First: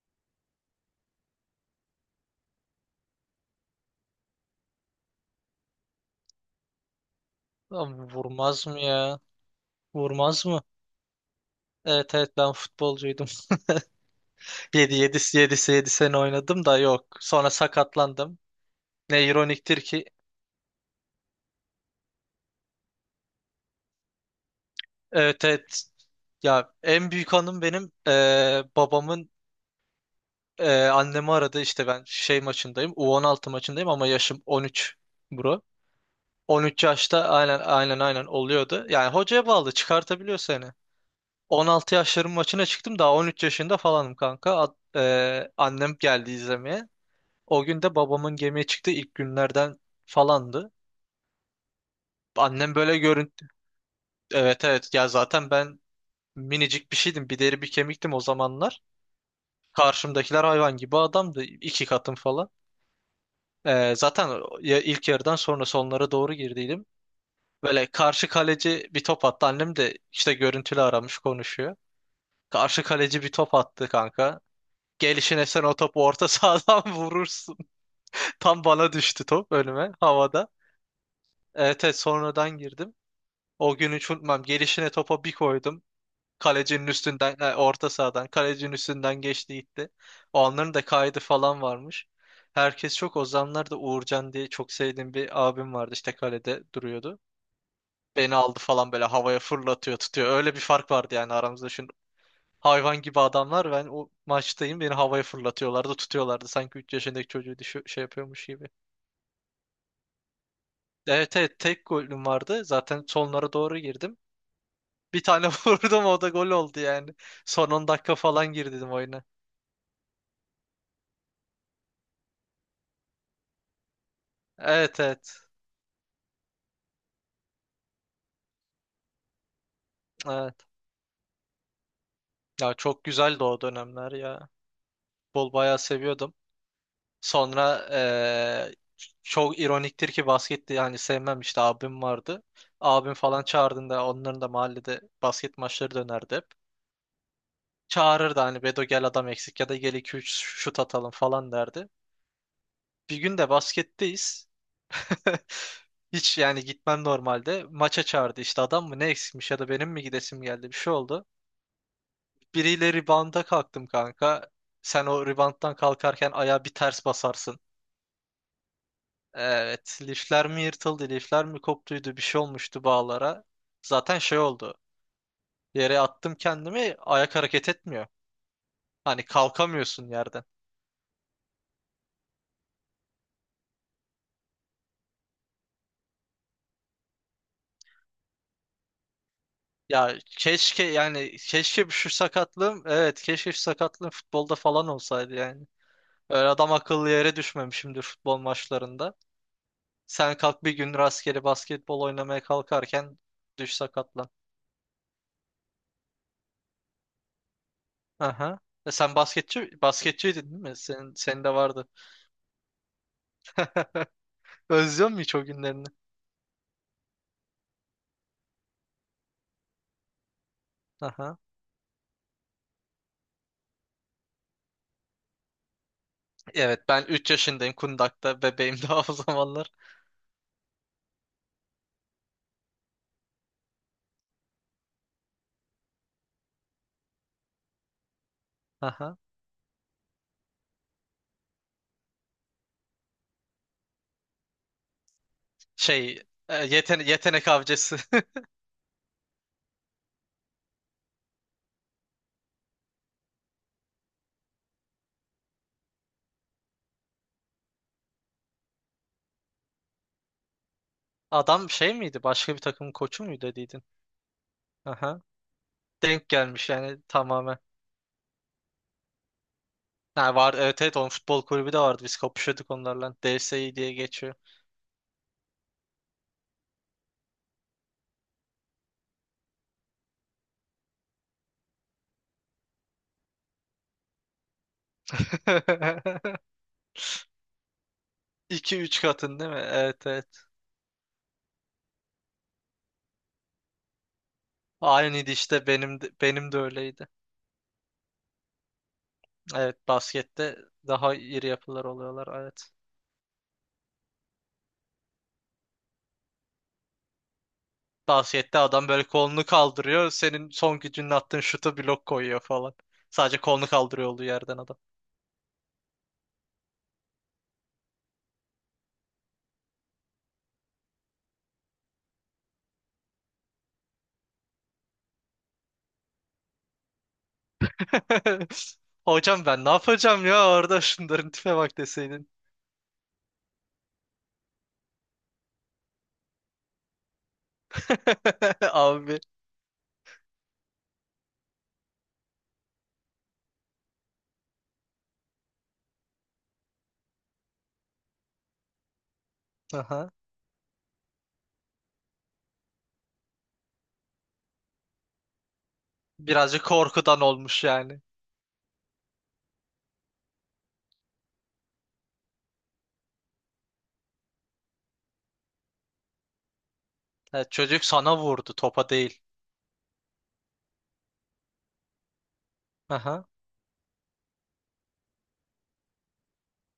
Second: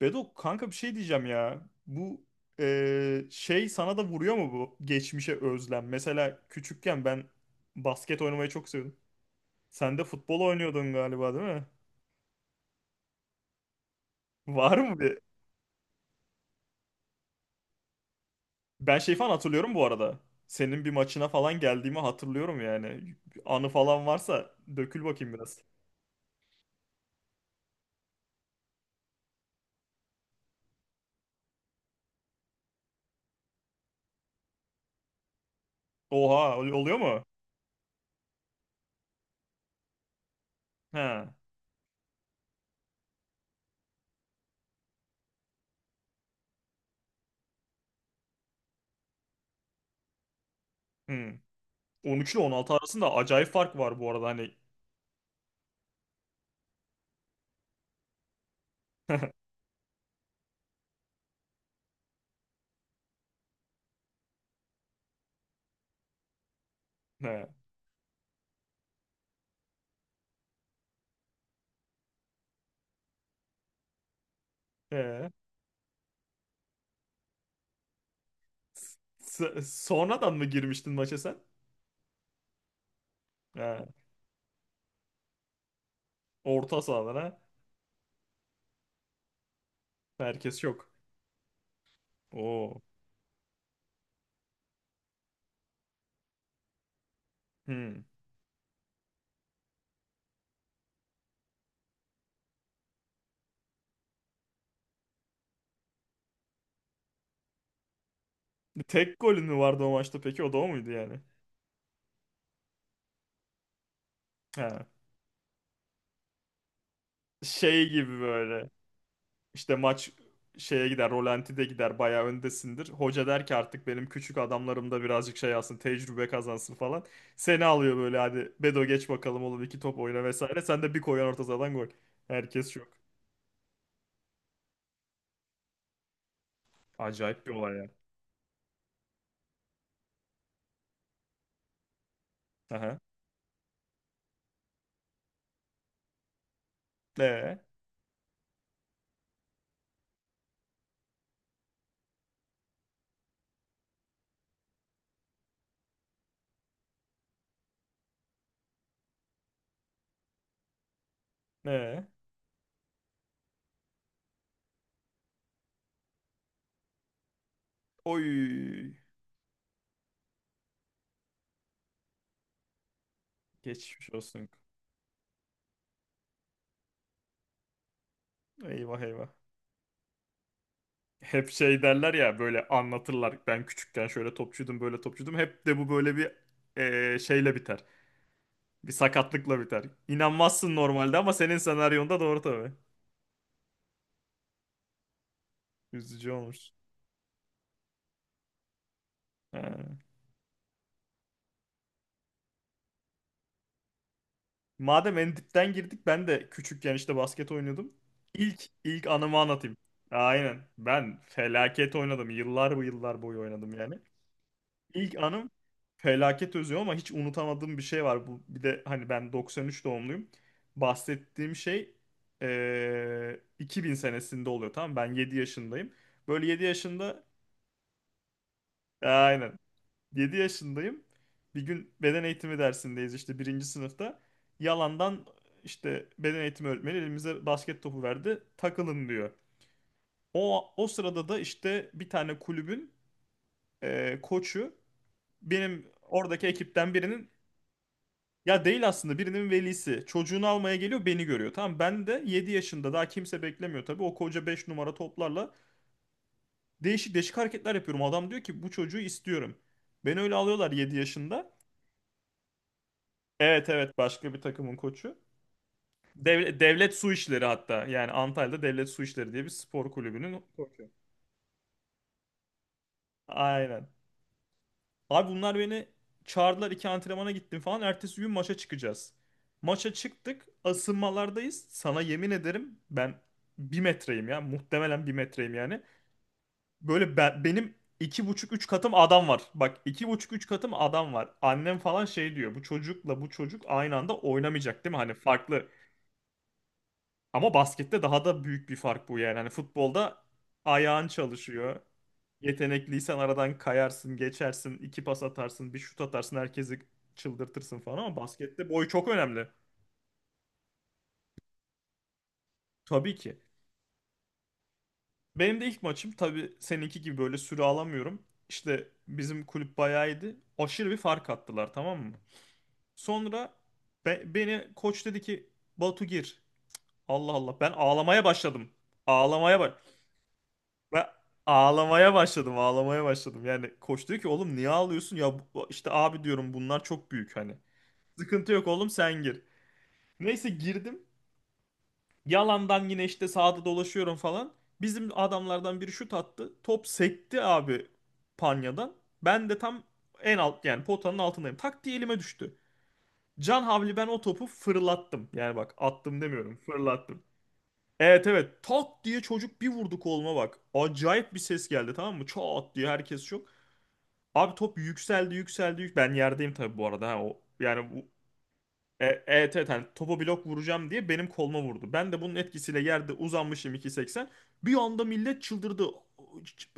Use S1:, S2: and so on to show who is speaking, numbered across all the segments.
S1: Bedo kanka bir şey diyeceğim ya. Bu şey sana da vuruyor mu bu geçmişe özlem? Mesela küçükken ben
S2: Lan,
S1: basket oynamayı
S2: vurmaz
S1: çok
S2: mı
S1: seviyordum.
S2: ya?
S1: Sen de futbol
S2: Vurmaz mı?
S1: oynuyordun galiba değil mi?
S2: Evet evet, ben futbolcuydum.
S1: Var
S2: Yedi,
S1: mı bir?
S2: yedi, yedi, yedi sene oynadım da yok. Sonra sakatlandım.
S1: Ben şey
S2: Ne
S1: falan hatırlıyorum
S2: ironiktir
S1: bu
S2: ki.
S1: arada. Senin bir maçına falan geldiğimi hatırlıyorum yani. Anı falan varsa dökül bakayım
S2: Evet
S1: biraz.
S2: evet. Ya en büyük anım benim babamın annemi aradı, işte ben şey maçındayım. U16 maçındayım ama yaşım 13, bro.
S1: Oha
S2: 13
S1: oluyor mu?
S2: yaşta aynen aynen aynen oluyordu. Yani hocaya bağlı, çıkartabiliyor seni.
S1: He.
S2: 16 yaşların maçına çıktım, daha 13 yaşında falanım kanka. Annem geldi izlemeye. O gün de babamın gemiye çıktığı ilk günlerden falandı.
S1: Hmm. 13 ile 16
S2: Annem böyle
S1: arasında acayip
S2: görüntü...
S1: fark var bu arada hani.
S2: Evet evet, ya zaten ben minicik bir şeydim. Bir deri bir kemiktim o zamanlar. Karşımdakiler hayvan gibi adamdı. İki katım falan. Zaten ya ilk yarıdan sonra sonlara doğru girdiydim.
S1: He.
S2: Böyle karşı kaleci bir top attı. Annem de işte görüntülü aramış, konuşuyor. Karşı kaleci bir top attı kanka.
S1: He.
S2: Gelişine sen o topu orta sahadan vurursun. Tam bana
S1: S-
S2: düştü top,
S1: s-
S2: önüme
S1: sonradan mı
S2: havada.
S1: girmiştin maça sen?
S2: Evet, evet sonradan girdim.
S1: He.
S2: O gün hiç unutmam. Gelişine topa bir koydum.
S1: Orta
S2: Kalecinin üstünden,
S1: sahada
S2: orta sahadan, kalecinin üstünden geçti gitti. O
S1: herkes
S2: anların da
S1: yok.
S2: kaydı falan varmış.
S1: Oo.
S2: Herkes çok. O zamanlar da Uğurcan diye çok sevdiğim bir abim vardı. İşte kalede duruyordu.
S1: Hmm.
S2: Beni aldı falan, böyle havaya fırlatıyor, tutuyor. Öyle bir fark vardı yani aramızda. Şimdi hayvan gibi adamlar. Ben o maçtayım. Beni havaya fırlatıyorlardı, tutuyorlardı. Sanki 3 yaşındaki çocuğu şey yapıyormuş gibi.
S1: Tek golün mü vardı o maçta peki? O da o muydu yani?
S2: Evet evet, tek golüm vardı. Zaten sonlara doğru girdim.
S1: Ha.
S2: Bir tane vurdum, o da gol oldu yani. Son
S1: Şey
S2: 10 dakika
S1: gibi
S2: falan
S1: böyle.
S2: girdim oyuna.
S1: İşte maç şeye gider, rolantide gider, bayağı öndesindir. Hoca der ki artık benim küçük adamlarım
S2: Evet
S1: da birazcık
S2: evet.
S1: şey alsın, tecrübe kazansın falan. Seni alıyor böyle, hadi Bedo geç bakalım oğlum, iki top oyna vesaire.
S2: Evet.
S1: Sen de bir koyan orta sahadan gol.
S2: Ya
S1: Herkes yok.
S2: çok güzeldi o dönemler ya. Bol bayağı seviyordum.
S1: Acayip bir olay
S2: Sonra
S1: ya.
S2: çok ironiktir ki basketti yani, sevmem, işte abim vardı.
S1: Aha.
S2: Abim falan çağırdığında onların da mahallede basket maçları dönerdi hep.
S1: Ne?
S2: Çağırırdı hani, Bedo gel adam eksik ya da gel iki üç şut atalım falan derdi. Bir gün de basketteyiz. Hiç yani gitmem normalde. Maça çağırdı işte, adam mı ne eksikmiş ya da benim mi gidesim geldi, bir şey oldu.
S1: Ne?
S2: Biriyle ribanda kalktım kanka. Sen o ribanttan kalkarken ayağa bir ters basarsın.
S1: Oy.
S2: Evet, lifler mi yırtıldı, lifler mi koptuydu, bir şey olmuştu bağlara.
S1: Geçmiş
S2: Zaten şey
S1: olsun.
S2: oldu. Yere attım kendimi, ayak hareket etmiyor.
S1: Eyvah
S2: Hani
S1: eyvah.
S2: kalkamıyorsun yerden.
S1: Hep şey derler ya böyle anlatırlar, ben küçükken şöyle topçuydum, böyle topçuydum, hep de bu böyle bir şeyle biter, bir sakatlıkla biter.
S2: Ya
S1: İnanmazsın
S2: keşke
S1: normalde ama
S2: yani,
S1: senin
S2: keşke şu
S1: senaryonda doğru tabii.
S2: sakatlığım, evet, keşke şu sakatlığım futbolda falan olsaydı yani.
S1: Üzücü
S2: Öyle
S1: olmuş.
S2: adam akıllı yere düşmemişimdir futbol maçlarında.
S1: Ha.
S2: Sen kalk bir gün rastgele basketbol oynamaya kalkarken düş, sakatlan.
S1: Madem en dipten girdik, ben de küçükken işte basket oynuyordum.
S2: Aha.
S1: İlk
S2: E
S1: ilk
S2: sen
S1: anımı
S2: basketçi
S1: anlatayım.
S2: basketçiydin
S1: Aynen,
S2: değil mi? Senin,
S1: ben
S2: senin de vardı.
S1: felaket oynadım, yıllar bu yıllar boyu oynadım yani.
S2: Özlüyor
S1: İlk
S2: musun hiç o
S1: anım,
S2: günlerini?
S1: felaket özlüyorum ama hiç unutamadığım bir şey var. Bu bir de hani, ben 93 doğumluyum.
S2: Aha.
S1: Bahsettiğim şey 2000 senesinde oluyor, tamam mı? Ben 7 yaşındayım. Böyle 7
S2: Evet, ben
S1: yaşında,
S2: 3 yaşındayım Kundak'ta. Bebeğim daha o
S1: aynen.
S2: zamanlar.
S1: 7 yaşındayım. Bir gün beden eğitimi dersindeyiz işte, birinci sınıfta. Yalandan işte, beden eğitimi öğretmeni elimize basket topu verdi. Takılın
S2: Aha.
S1: diyor. O sırada da işte bir tane kulübün koçu, benim
S2: Şey
S1: oradaki ekipten birinin...
S2: Yetenek avcısı.
S1: Ya değil aslında, birinin velisi. Çocuğunu almaya geliyor, beni görüyor. Tamam, ben de 7 yaşında, daha kimse beklemiyor tabii. O koca 5 numara toplarla değişik değişik hareketler yapıyorum. Adam diyor ki bu çocuğu istiyorum. Beni öyle alıyorlar 7 yaşında.
S2: Adam şey miydi? Başka bir takımın koçu muydu
S1: Evet,
S2: dediydin?
S1: evet, başka bir takımın koçu.
S2: Aha. Denk
S1: Devlet,
S2: gelmiş
S1: devlet
S2: yani
S1: su işleri
S2: tamamen.
S1: hatta. Yani Antalya'da devlet su işleri diye bir spor
S2: Ha,
S1: kulübünün.
S2: var, evet
S1: Korkuyorum.
S2: evet, onun futbol kulübü de vardı. Biz kapışıyorduk onlarla. DSI
S1: Aynen.
S2: diye geçiyor.
S1: Abi bunlar beni çağırdılar, iki antrenmana gittim falan. Ertesi gün maça çıkacağız. Maça çıktık. Asılmalardayız. Sana yemin ederim ben bir metreyim ya. Muhtemelen bir metreyim yani. Böyle ben, benim iki buçuk üç
S2: İki
S1: katım
S2: üç
S1: adam
S2: katın
S1: var.
S2: değil mi?
S1: Bak,
S2: Evet
S1: iki buçuk
S2: evet.
S1: üç katım adam var. Annem falan şey diyor, bu çocukla bu çocuk aynı anda oynamayacak değil mi? Hani
S2: Aynıydı işte,
S1: farklı...
S2: benim de öyleydi.
S1: Ama baskette daha da büyük bir fark bu yani. Hani
S2: Evet,
S1: futbolda
S2: baskette
S1: ayağın
S2: daha iri
S1: çalışıyor.
S2: yapılar oluyorlar, evet.
S1: Yetenekliysen aradan kayarsın, geçersin, iki pas atarsın, bir şut atarsın, herkesi çıldırtırsın falan ama
S2: Baskette
S1: baskette boy
S2: adam böyle
S1: çok
S2: kolunu
S1: önemli.
S2: kaldırıyor. Senin son gücünle attığın şuta blok koyuyor falan.
S1: Tabii
S2: Sadece
S1: ki.
S2: kolunu kaldırıyor olduğu yerden adam.
S1: Benim de ilk maçım, tabii seninki gibi böyle süre alamıyorum. İşte bizim kulüp bayağı iyiydi. Aşırı bir fark attılar, tamam mı? Sonra beni koç dedi ki Batu gir. Allah Allah, ben ağlamaya başladım.
S2: Hocam
S1: Ağlamaya
S2: ben ne
S1: baş...
S2: yapacağım ya orada,
S1: Ben
S2: şunların tipe bak
S1: ağlamaya
S2: deseydin.
S1: başladım, ağlamaya başladım. Yani koç diyor ki oğlum niye ağlıyorsun? Ya işte abi diyorum, bunlar çok büyük hani. Sıkıntı yok oğlum, sen
S2: Abi.
S1: gir. Neyse girdim. Yalandan yine işte sağda dolaşıyorum falan. Bizim adamlardan biri şut attı. Top sekti abi panyadan. Ben de tam
S2: Aha.
S1: en alt, yani potanın altındayım. Tak diye elime düştü. Can havli ben o topu fırlattım. Yani bak, attım demiyorum,
S2: Birazcık korkudan
S1: fırlattım.
S2: olmuş yani.
S1: Evet, evet, tak diye çocuk bir vurdu koluma, bak. Acayip bir ses geldi, tamam mı? Çat diye herkes şok. Abi top yükseldi, yükseldi, ben yerdeyim tabii bu arada, ha o
S2: Evet, çocuk
S1: yani bu,
S2: sana vurdu, topa değil.
S1: evet evet hani topa blok vuracağım diye benim koluma vurdu. Ben de bunun etkisiyle yerde
S2: Aha.
S1: uzanmışım 2.80. Bir anda millet çıldırdı.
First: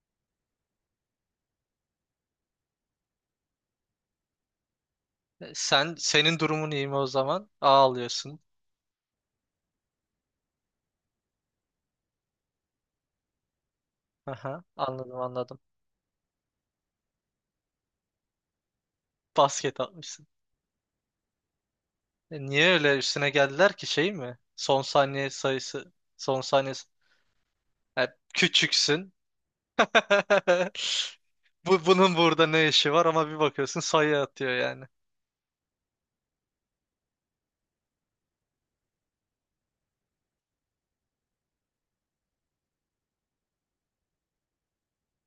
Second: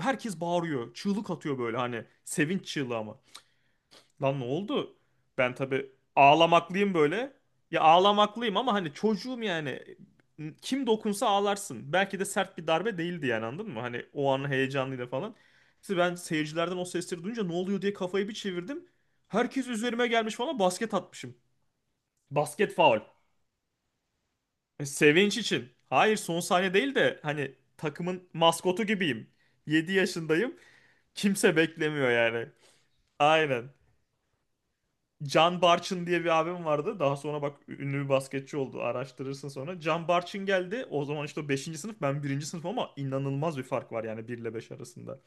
S1: Herkes bağırıyor. Çığlık atıyor böyle, hani sevinç çığlığı ama. Lan ne oldu? Ben tabii
S2: Sen, senin durumun iyi
S1: ağlamaklıyım
S2: mi o
S1: böyle.
S2: zaman?
S1: Ya
S2: Ağlıyorsun.
S1: ağlamaklıyım ama hani çocuğum yani. Kim dokunsa ağlarsın. Belki de sert bir darbe değildi yani, anladın mı? Hani o anın
S2: Aha,
S1: heyecanıyla
S2: anladım
S1: falan.
S2: anladım.
S1: İşte ben seyircilerden o sesleri duyunca ne oluyor diye kafayı bir çevirdim. Herkes
S2: Basket
S1: üzerime
S2: atmışsın.
S1: gelmiş falan, basket atmışım.
S2: E, niye
S1: Basket
S2: öyle
S1: faul.
S2: üstüne geldiler ki, şey mi, son
S1: E,
S2: saniye
S1: sevinç için.
S2: sayısı,
S1: Hayır, son
S2: son
S1: saniye
S2: saniye
S1: değil de hani
S2: e,
S1: takımın maskotu
S2: küçüksün.
S1: gibiyim. 7 yaşındayım. Kimse
S2: Bu
S1: beklemiyor
S2: bunun burada
S1: yani.
S2: ne işi var, ama bir
S1: Aynen.
S2: bakıyorsun sayı atıyor yani.
S1: Can Barçın diye bir abim vardı. Daha sonra bak, ünlü bir basketçi oldu. Araştırırsın sonra. Can Barçın geldi. O zaman işte o 5. sınıf, ben birinci sınıf, ama inanılmaz bir fark var yani 1 ile 5 arasında.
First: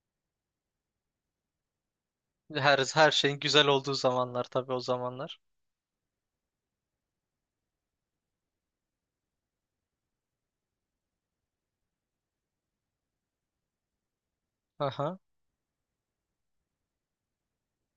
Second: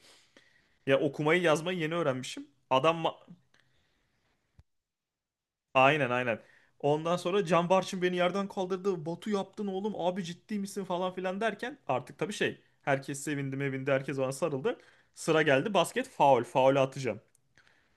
S1: Ya okumayı yazmayı yeni öğrenmişim.
S2: Her
S1: Adam
S2: her şeyin güzel olduğu zamanlar tabii, o zamanlar.
S1: aynen, aynen. Ondan sonra Can Barçın beni yerden kaldırdı. Batu yaptın oğlum, abi ciddi misin falan filan derken, artık tabii şey, herkes sevindi mevindi, herkes bana sarıldı.
S2: Aha.
S1: Sıra geldi, basket faul, faul atacağım.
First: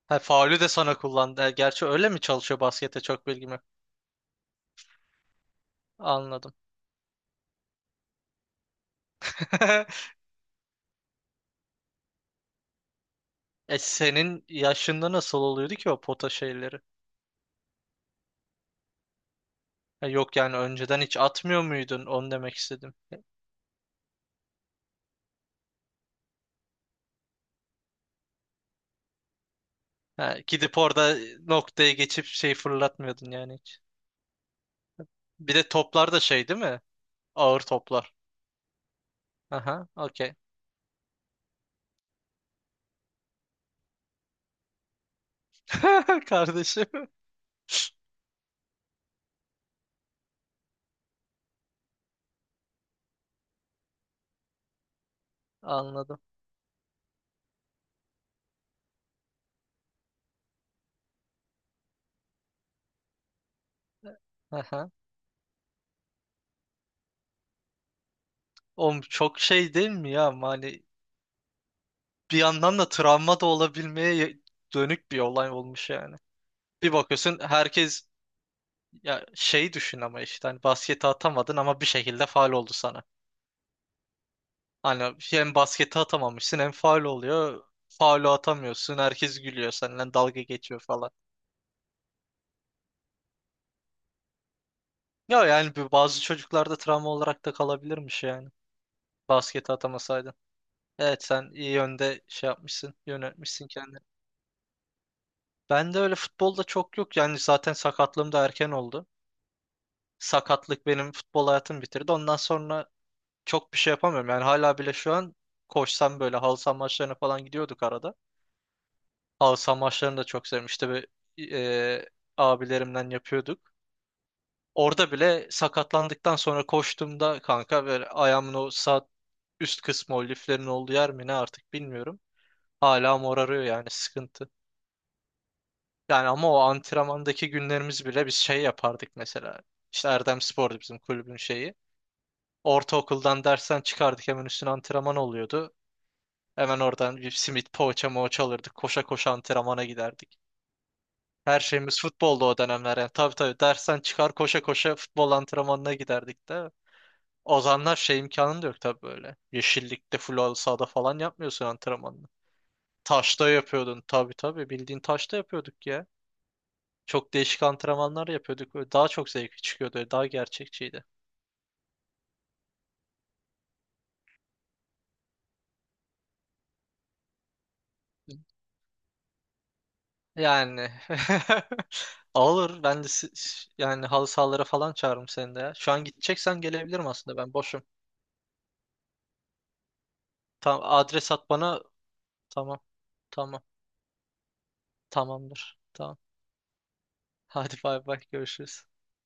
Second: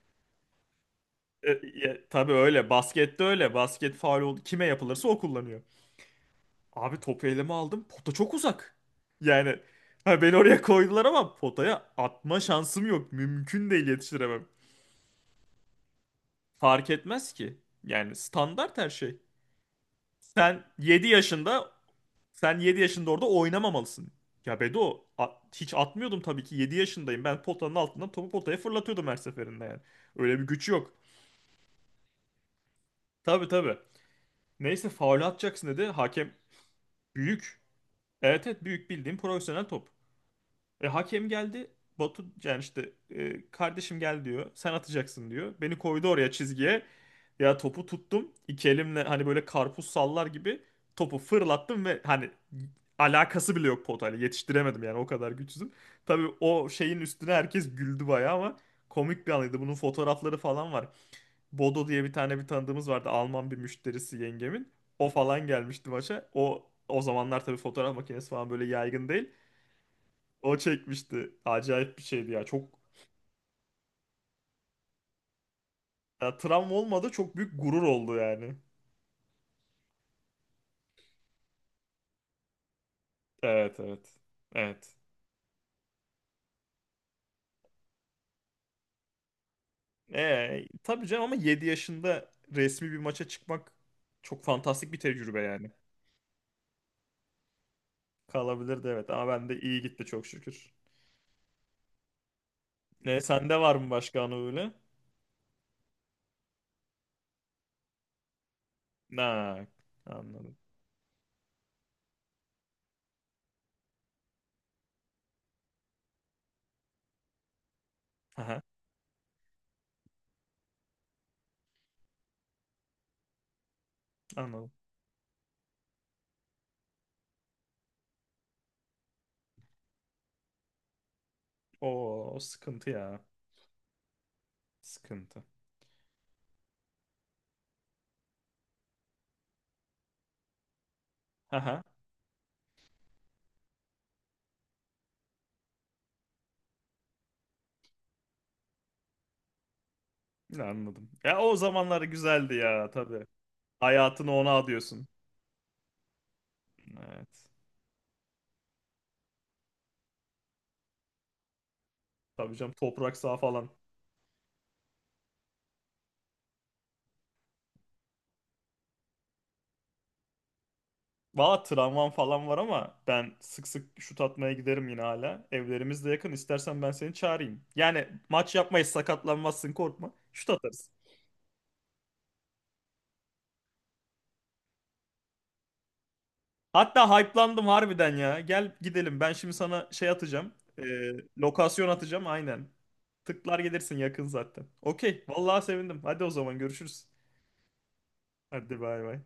S2: Ha, faulü de sana kullandı. Gerçi öyle mi
S1: Tabii
S2: çalışıyor,
S1: öyle,
S2: baskette
S1: baskette
S2: çok bilgim
S1: öyle,
S2: yok.
S1: basket faul oldu, kime yapılırsa o kullanıyor.
S2: Anladım.
S1: Abi topu elime aldım. Pota çok uzak. Yani ha, beni oraya koydular ama potaya atma şansım yok. Mümkün
S2: E
S1: değil, yetiştiremem.
S2: senin yaşında nasıl oluyordu ki o pota şeyleri?
S1: Fark etmez ki. Yani standart her şey.
S2: Ha, yok yani
S1: Sen
S2: önceden
S1: 7
S2: hiç atmıyor
S1: yaşında,
S2: muydun? Onu demek
S1: sen 7
S2: istedim.
S1: yaşında orada oynamamalısın. Ya Bedo hiç atmıyordum tabii ki, 7 yaşındayım. Ben potanın altından topu potaya fırlatıyordum her seferinde yani.
S2: Ha,
S1: Öyle bir güç
S2: gidip
S1: yok.
S2: orada noktaya geçip şey fırlatmıyordun
S1: Tabii,
S2: yani
S1: tabii.
S2: hiç.
S1: Neyse, faul
S2: Bir de
S1: atacaksın dedi.
S2: toplar da
S1: Hakem.
S2: şey değil mi? Ağır
S1: Büyük.
S2: toplar.
S1: Evet, evet, büyük, bildiğim profesyonel
S2: Aha,
S1: top.
S2: okey.
S1: E, hakem geldi. Batu yani işte, kardeşim gel diyor. Sen atacaksın diyor. Beni koydu oraya, çizgiye.
S2: Kardeşim.
S1: Ya topu tuttum. İki elimle hani böyle karpuz sallar gibi topu fırlattım ve hani alakası bile yok potayla. Yetiştiremedim yani, o kadar güçsüzüm.
S2: Anladım.
S1: Tabii o şeyin üstüne herkes güldü bayağı ama komik bir anıydı. Bunun fotoğrafları falan var. Bodo diye bir tane bir tanıdığımız vardı. Alman bir müşterisi yengemin.
S2: Aha.
S1: O falan gelmişti maça. O zamanlar tabii fotoğraf makinesi falan böyle
S2: Oğlum
S1: yaygın değil.
S2: çok şey değil mi ya? Ama
S1: O
S2: hani
S1: çekmişti. Acayip bir şeydi
S2: bir
S1: ya. Çok...
S2: yandan da travma da olabilmeye dönük bir olay olmuş yani.
S1: Ya travma
S2: Bir
S1: olmadı. Çok
S2: bakıyorsun
S1: büyük gurur
S2: herkes,
S1: oldu yani.
S2: ya şey düşün, ama işte hani basketi atamadın ama bir şekilde faal oldu sana.
S1: Evet, evet. Evet.
S2: Hani hem basketi atamamışsın hem faul oluyor, faulü atamıyorsun, herkes gülüyor, seninle dalga geçiyor
S1: Tabii
S2: falan.
S1: canım ama 7 yaşında resmi bir maça çıkmak çok fantastik bir tecrübe
S2: Ya
S1: yani.
S2: yani bu, bazı çocuklarda travma olarak da kalabilirmiş yani.
S1: Kalabilirdi evet, ama ben de
S2: Basketi
S1: iyi gitti, çok
S2: atamasaydın.
S1: şükür.
S2: Evet, sen iyi yönde şey yapmışsın,
S1: Ne, sende
S2: yönetmişsin
S1: var mı
S2: kendini.
S1: başka anı öyle?
S2: Ben de öyle futbolda çok yok. Yani zaten sakatlığım da erken oldu.
S1: Ha, anladım.
S2: Sakatlık benim futbol hayatımı bitirdi. Ondan sonra çok bir şey yapamıyorum. Yani hala bile şu an koşsam, böyle halı saha maçlarına falan gidiyorduk arada.
S1: Aha,
S2: Halı saha maçlarını da çok sevmişti ve e, abilerimden yapıyorduk.
S1: anladım.
S2: Orada bile sakatlandıktan sonra koştuğumda kanka, böyle ayağımın o sağ üst kısmı, o liflerin olduğu yer mi ne, artık bilmiyorum.
S1: Oo, o sıkıntı
S2: Hala
S1: ya.
S2: morarıyor yani, sıkıntı.
S1: Sıkıntı.
S2: Yani ama o antrenmandaki günlerimiz bile, biz şey yapardık mesela. İşte Erdem Spor'du bizim kulübün şeyi.
S1: Aha,
S2: Ortaokuldan dersten çıkardık, hemen üstüne antrenman oluyordu. Hemen oradan bir simit, poğaça moğaça alırdık, koşa koşa antrenmana giderdik.
S1: anladım. Ya o
S2: Her
S1: zamanlar
S2: şeyimiz futbolda
S1: güzeldi
S2: o
S1: ya
S2: dönemler yani.
S1: tabii.
S2: Tabii tabii, dersten
S1: Hayatını
S2: çıkar
S1: ona
S2: koşa koşa
S1: adıyorsun.
S2: futbol antrenmanına giderdik de.
S1: Evet.
S2: O zamanlar şey, imkanın da yok tabii böyle. Yeşillikte, full sahada falan yapmıyorsun antrenmanını.
S1: Tabii canım, toprak saha
S2: Taşta
S1: falan.
S2: yapıyordun, tabii tabii, bildiğin taşta yapıyorduk ya. Çok değişik antrenmanlar yapıyorduk, böyle. Daha çok zevkli çıkıyordu, daha gerçekçiydi.
S1: Valla tramvam falan var ama ben sık sık şut atmaya giderim yine hala. Evlerimiz de yakın. İstersen ben seni çağırayım. Yani maç yapmayız, sakatlanmazsın, korkma. Şut atarız.
S2: Yani olur, ben de yani halı sahalara falan çağırırım seni de ya. Şu an gideceksen
S1: Hatta
S2: gelebilirim, aslında ben
S1: hype'landım
S2: boşum.
S1: harbiden ya. Gel gidelim. Ben şimdi sana şey atacağım.
S2: Tamam,
S1: Ee,
S2: adres at bana.
S1: lokasyon atacağım aynen.
S2: Tamam.
S1: Tıklar
S2: Tamam.
S1: gelirsin, yakın zaten. Okey. Vallahi
S2: Tamamdır.
S1: sevindim.
S2: Tamam.
S1: Hadi o zaman görüşürüz.
S2: Hadi bay bay,
S1: Hadi
S2: görüşürüz.
S1: bay bay.